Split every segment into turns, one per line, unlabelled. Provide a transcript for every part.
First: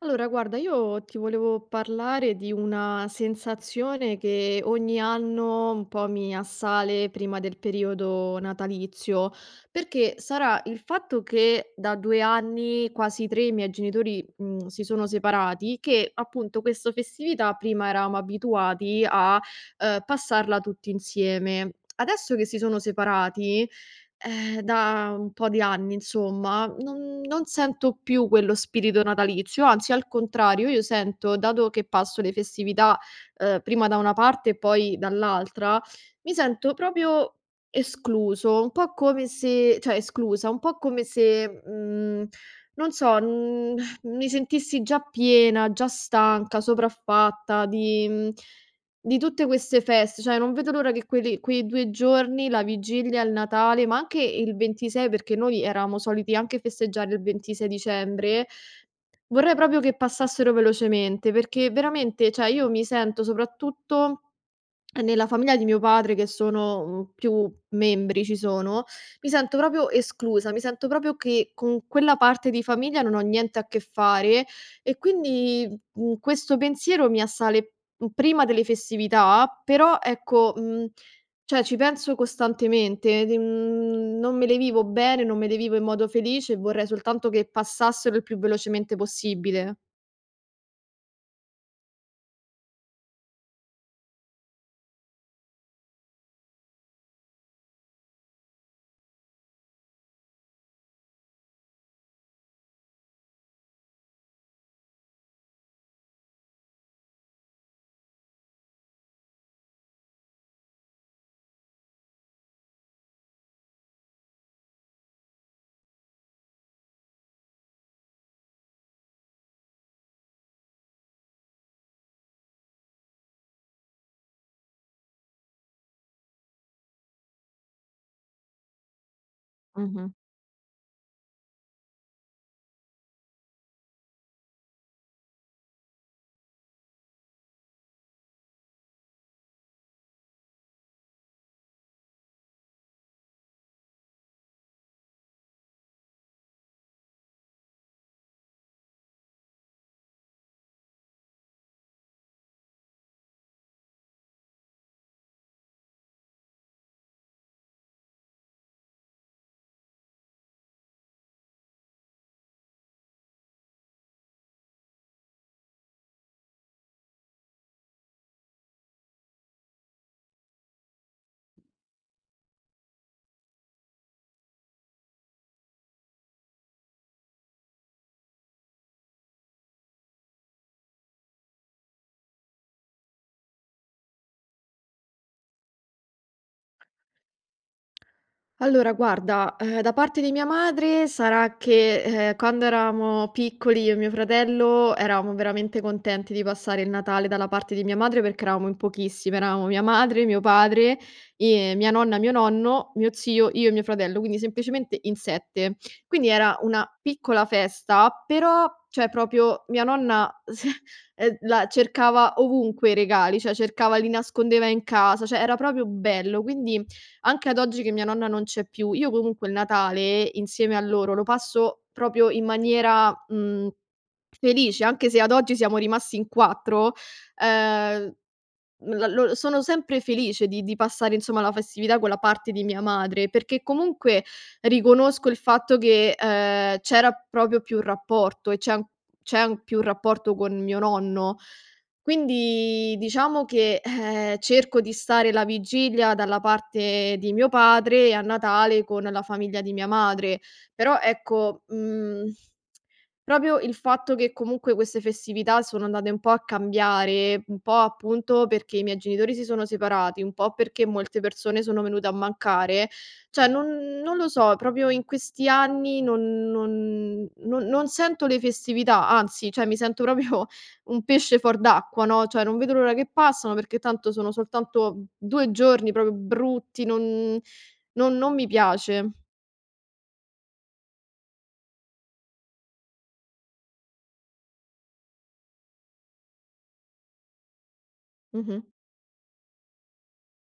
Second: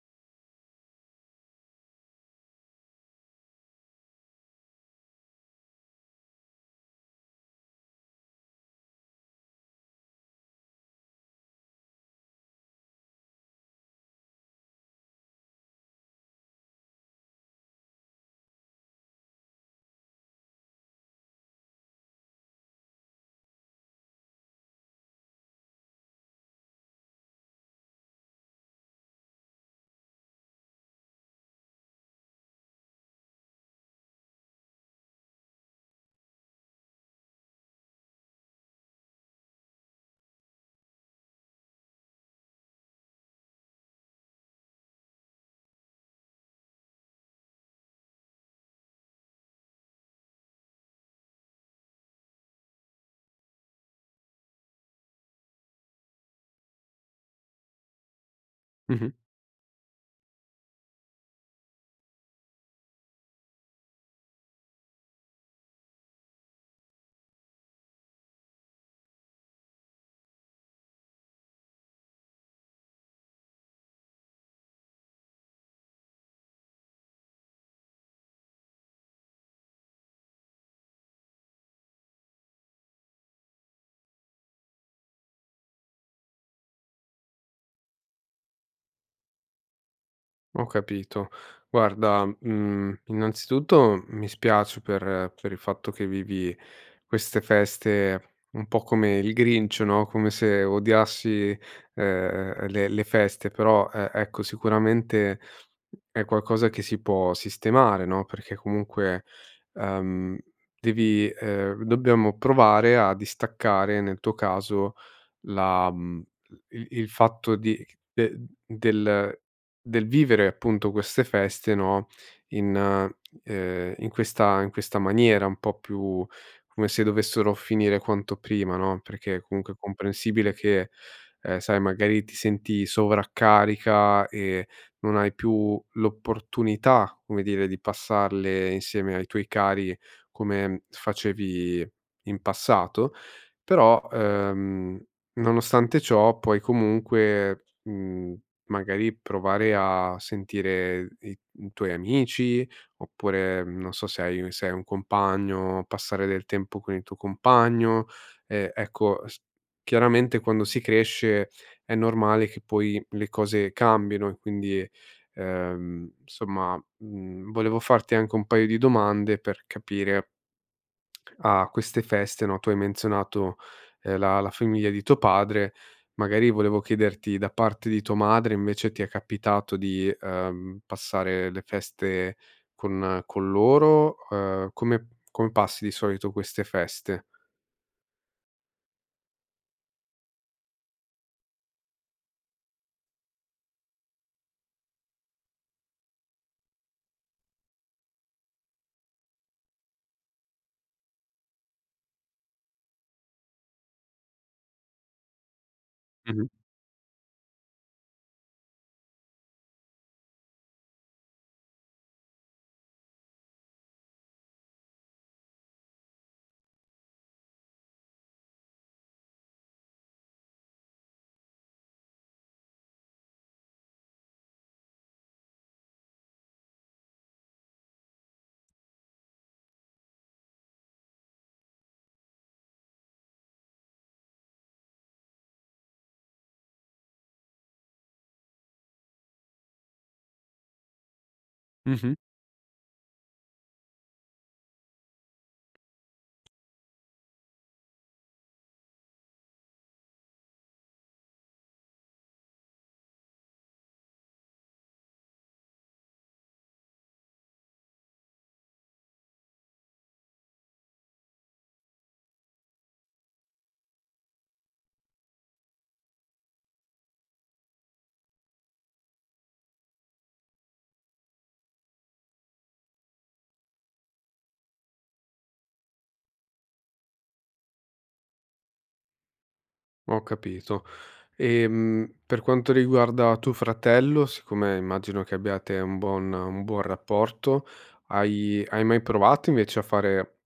Allora, guarda, io ti volevo parlare di una sensazione che ogni anno un po' mi assale prima del periodo natalizio, perché sarà il fatto che da due anni, quasi tre, i miei genitori, si sono separati, che appunto questa festività prima eravamo abituati a passarla tutti insieme. Adesso che si sono separati, da un po' di anni insomma, non sento più quello spirito natalizio, anzi al contrario io sento, dato che passo le festività, prima da una parte e poi dall'altra, mi sento proprio escluso, un po' come se cioè esclusa, un po' come se, non so, mi sentissi già piena, già stanca, sopraffatta di mhmm di tutte queste feste, cioè non vedo l'ora che quelli quei 2 giorni, la vigilia, il Natale, ma anche il 26 perché noi eravamo soliti anche festeggiare il 26 dicembre,
Mh-mh.
vorrei proprio che passassero velocemente, perché veramente, cioè io mi sento soprattutto nella famiglia di mio padre che sono, più membri ci sono, mi sento proprio esclusa, mi sento proprio che con quella parte di famiglia non ho niente a che fare e quindi, questo pensiero mi assale, prima delle festività, però ecco, cioè ci penso costantemente, non me le vivo bene, non me le vivo in modo felice e vorrei soltanto che passassero il più velocemente possibile.
Ho capito. Guarda, innanzitutto mi spiace per il fatto che vivi queste feste un po' come il Grinch, no, come se odiassi, le feste, però, ecco, sicuramente è qualcosa che si può sistemare, no, perché comunque, ehm, devi dobbiamo provare a distaccare, nel tuo caso, la mhmm, il fatto di de del del vivere appunto queste feste, no, in questa maniera, un po' più come se dovessero finire quanto prima, no, perché comunque è
Mh-mh.
comprensibile che, sai magari ti senti sovraccarica e non hai più l'opportunità, come dire, di passarle insieme ai tuoi cari come facevi in passato, però, nonostante ciò, puoi comunque, magari provare a sentire i tuoi amici, oppure, non so se hai un compagno, passare del tempo con il tuo compagno. Ecco, s chiaramente quando si cresce è normale che poi le cose cambino e quindi, insomma, volevo farti anche un paio di domande per capire a queste feste, no, tu hai menzionato, la famiglia di tuo padre, magari volevo chiederti da parte di tua madre invece ti è capitato di, passare le feste con loro? Come come passi di solito queste feste?
Allora guarda, da parte di mia madre sarà che, quando eravamo piccoli io e mio fratello, eravamo veramente contenti di passare il Natale dalla parte di mia madre perché eravamo in pochissimi, eravamo mia madre, mio padre, mia nonna, mio nonno, mio zio, io e mio fratello, quindi semplicemente in 7. Quindi
Mh-mh.
era una piccola festa, però cioè proprio mia nonna s la cercava ovunque i regali, cioè cercava li nascondeva in casa, cioè era proprio bello, quindi anche ad oggi che mia nonna non c'è più, io comunque il Natale insieme a loro lo passo proprio in maniera, felice, anche se ad oggi siamo rimasti in 4. ehm la lo sono sempre felice di passare, insomma, la festività con la parte di mia madre, perché comunque riconosco il fatto che, c'era proprio più rapporto e c'è an più rapporto con mio nonno.
Mh-mh.
Quindi diciamo che, cerco di stare la vigilia dalla parte di mio padre e a Natale con la famiglia di mia madre. Però ecco, mhmm proprio il fatto che comunque queste festività sono andate un po' a cambiare, un po' appunto perché i miei genitori si sono separati, un po' perché molte persone sono venute a mancare, cioè non lo so, proprio in questi anni non sento le festività, anzi, cioè mi sento proprio un pesce fuor d'acqua, no, cioè non vedo l'ora che passano perché tanto sono soltanto 2 giorni proprio brutti, non mi piace.
Ho capito. Per quanto riguarda tuo fratello, siccome immagino che abbiate un buon rapporto,
Mh-mh.
hai mai provato invece a fare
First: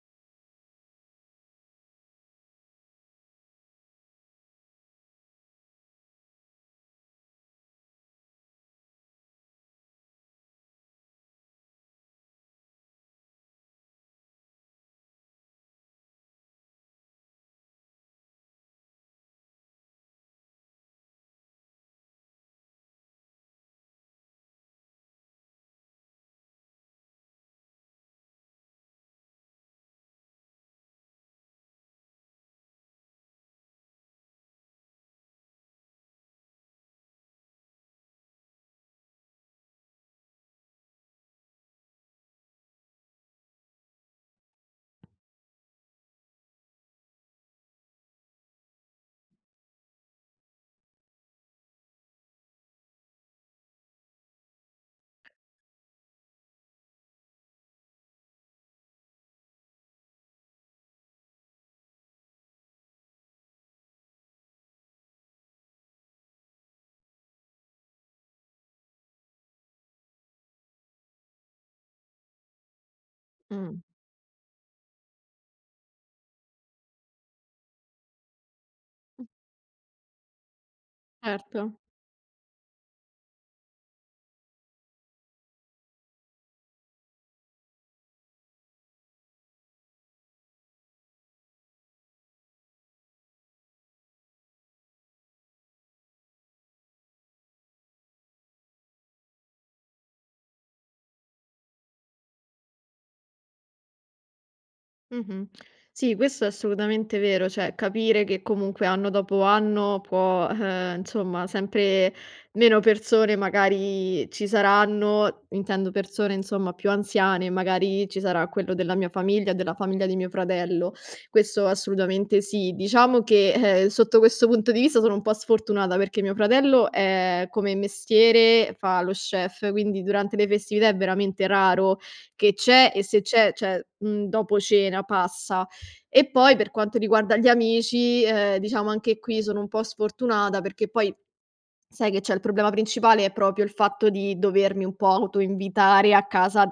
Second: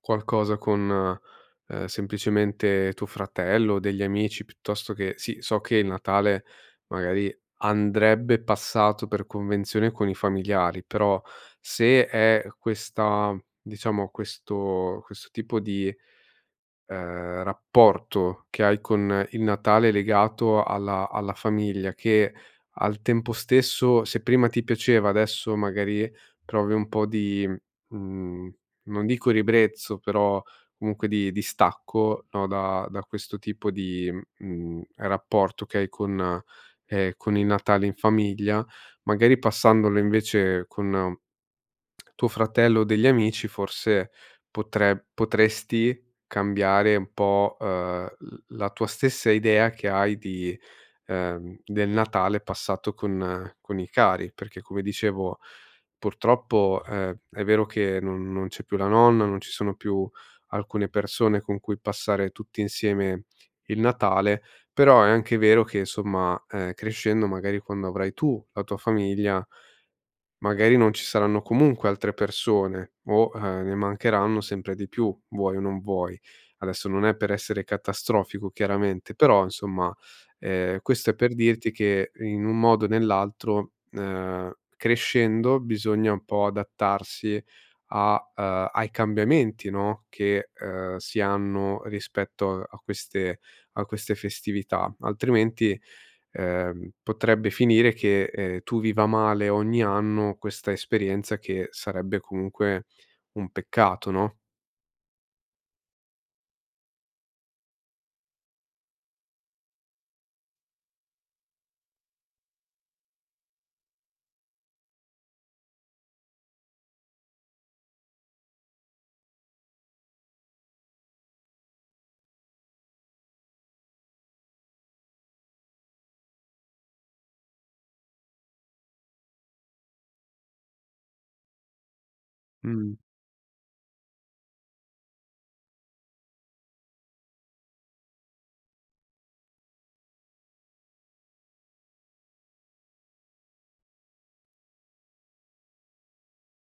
qualcosa con semplicemente tuo fratello o degli amici, piuttosto che sì, so che il Natale magari andrebbe passato per convenzione con i familiari, però se è questa diciamo questo tipo di rapporto che hai con il Natale legato alla alla famiglia, che al tempo stesso se prima ti piaceva, adesso magari provi un po' di, mhmm, non dico ribrezzo, però comunque di stacco, no, da da questo tipo di, rapporto che hai con il Natale in famiglia, magari passandolo invece con tuo fratello o degli amici, forse potresti cambiare un po', l la tua stessa idea che hai di del Natale passato con i cari, perché come dicevo purtroppo, è vero che non c'è più la nonna, non ci sono più alcune persone con cui passare tutti insieme il Natale, però è anche vero che, insomma, crescendo magari quando avrai tu la tua famiglia. Magari non ci saranno comunque altre persone o, ne
Mh.
mancheranno sempre di più, vuoi o non vuoi. Adesso non è per essere catastrofico chiaramente, però insomma, questo è per
Certo.
dirti che in un modo o nell'altro, crescendo bisogna un po' adattarsi a ai cambiamenti, no, che, si hanno rispetto a queste a queste festività, altrimenti potrebbe finire che, tu viva male ogni anno questa esperienza che sarebbe comunque un peccato, no?
Mh-mh. Sì, questo è assolutamente vero, cioè capire che comunque anno dopo anno può, insomma, sempre meno persone magari ci saranno, intendo persone insomma più anziane, magari ci sarà quello della mia famiglia, della famiglia di mio fratello. Questo assolutamente sì. Diciamo che, sotto questo punto di vista sono un po' sfortunata perché mio fratello, come mestiere fa lo chef, quindi durante le festività è veramente raro che c'è
Mh.
e se c'è, cioè, dopo cena passa. E poi per quanto riguarda gli amici, diciamo anche qui sono un po' sfortunata perché poi sai che c'è? Il problema principale è proprio il fatto di dovermi un po' autoinvitare a casa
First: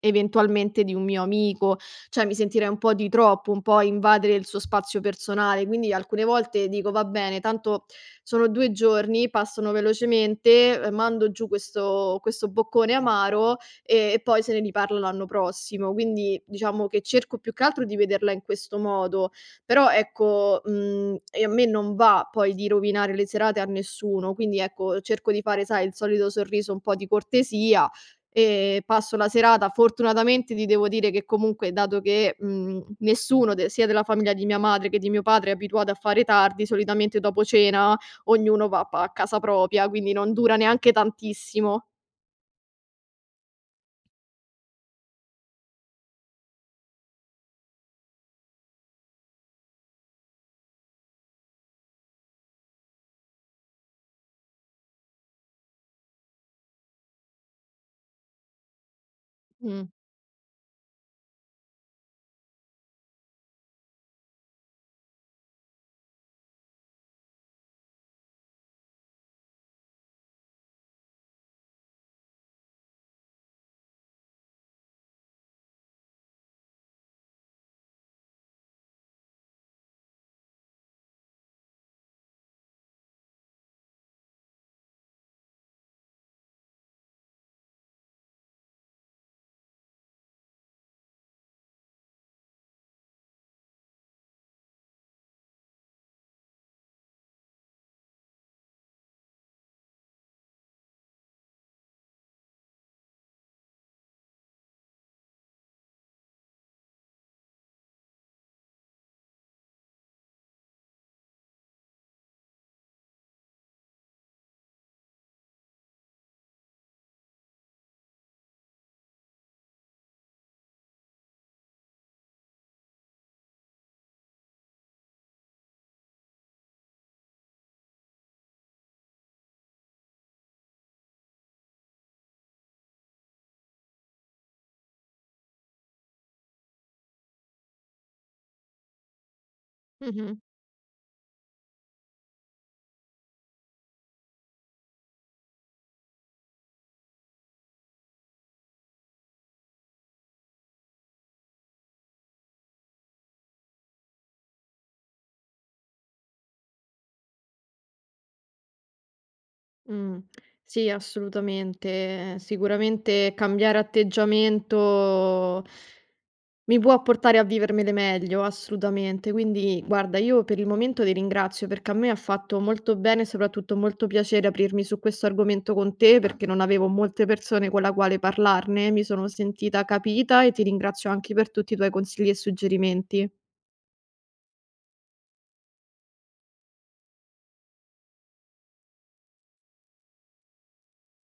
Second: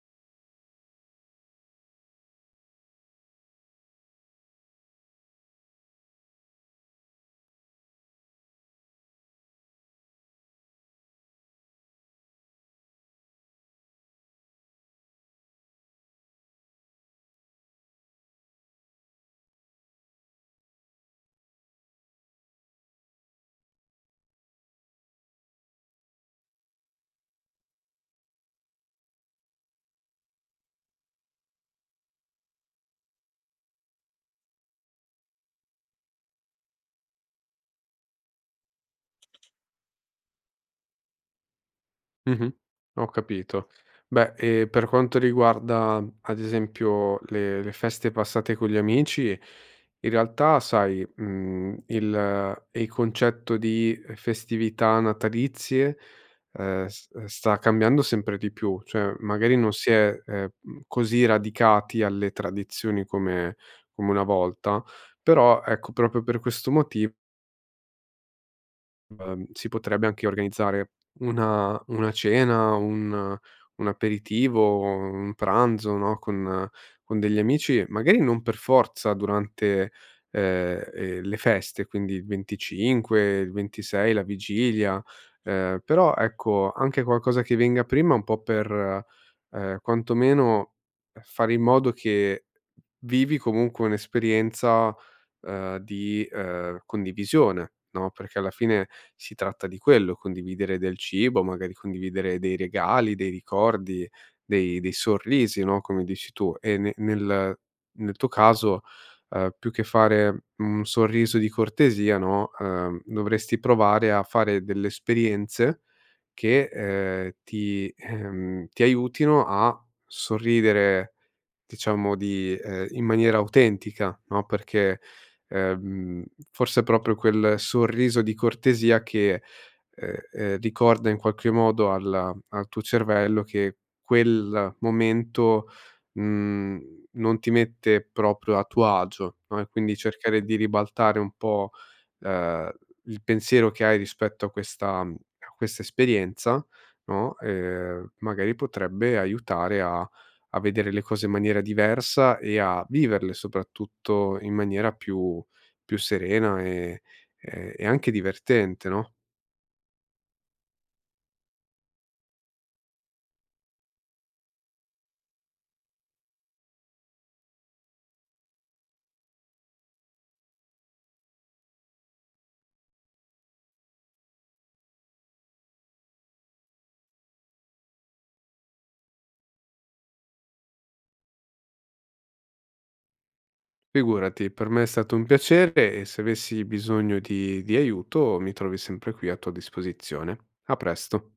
eventualmente di un mio amico, cioè mi sentirei un po' di troppo, un po' invadere il suo spazio personale, quindi alcune volte dico: "Va bene, tanto sono 2 giorni, passano velocemente, mando giù questo boccone amaro e poi se ne riparla l'anno prossimo". Quindi diciamo che cerco più che altro di vederla in questo modo. Però ecco, e a me non va poi di rovinare le serate a nessuno, quindi ecco, cerco di fare, sai, il solito sorriso un po' di cortesia e passo la serata. Fortunatamente ti devo dire che comunque dato che, nessuno de sia della famiglia di mia madre che di mio padre è abituato a fare tardi, solitamente dopo cena ognuno va pa a casa propria, quindi non dura neanche tantissimo.
Mh-mh. Ho capito. Beh, e per quanto riguarda, ad esempio, le feste passate con gli amici, in realtà sai, il concetto di festività natalizie, s sta cambiando sempre di più, cioè magari non
Mh.
si è, così radicati alle tradizioni come come una volta, però ecco, proprio per questo motivo si potrebbe anche organizzare una cena, un aperitivo, un pranzo, no, con degli amici, magari non per forza durante, le feste, quindi il 25, il 26, la vigilia, però ecco, anche qualcosa che venga prima un po' per, quantomeno fare in modo che vivi comunque un'esperienza di condivisione, no, perché alla fine si tratta di quello, condividere del cibo, magari condividere dei regali, dei ricordi, dei sorrisi, no, come dici tu. E ne nel nel tuo caso, più che fare un sorriso di cortesia, no, dovresti provare a fare delle esperienze che, ti aiutino a sorridere diciamo di in maniera autentica, no, perché, ehm, forse è proprio quel sorriso di cortesia che, ricorda in qualche modo al tuo cervello che quel momento, mhmm, non ti mette proprio a tuo agio, no, e quindi
Mh-mh.
cercare di ribaltare un po', ehm, il pensiero che hai rispetto a questa esperienza, no, magari potrebbe aiutare a a vedere le cose in maniera diversa e a viverle soprattutto in maniera più più serena e anche divertente, no.
Mh. Sì, assolutamente. Sicuramente cambiare atteggiamento mi può portare a vivermele meglio, assolutamente. Quindi guarda, io per il momento ti ringrazio perché a me ha fatto molto bene e soprattutto molto piacere aprirmi su questo argomento con te perché non avevo molte persone con la quale parlarne, mi sono sentita capita e ti ringrazio anche per tutti i tuoi consigli e suggerimenti.
Figurati, per me è stato un piacere e se avessi bisogno di aiuto mi trovi sempre qui a tua disposizione. A presto.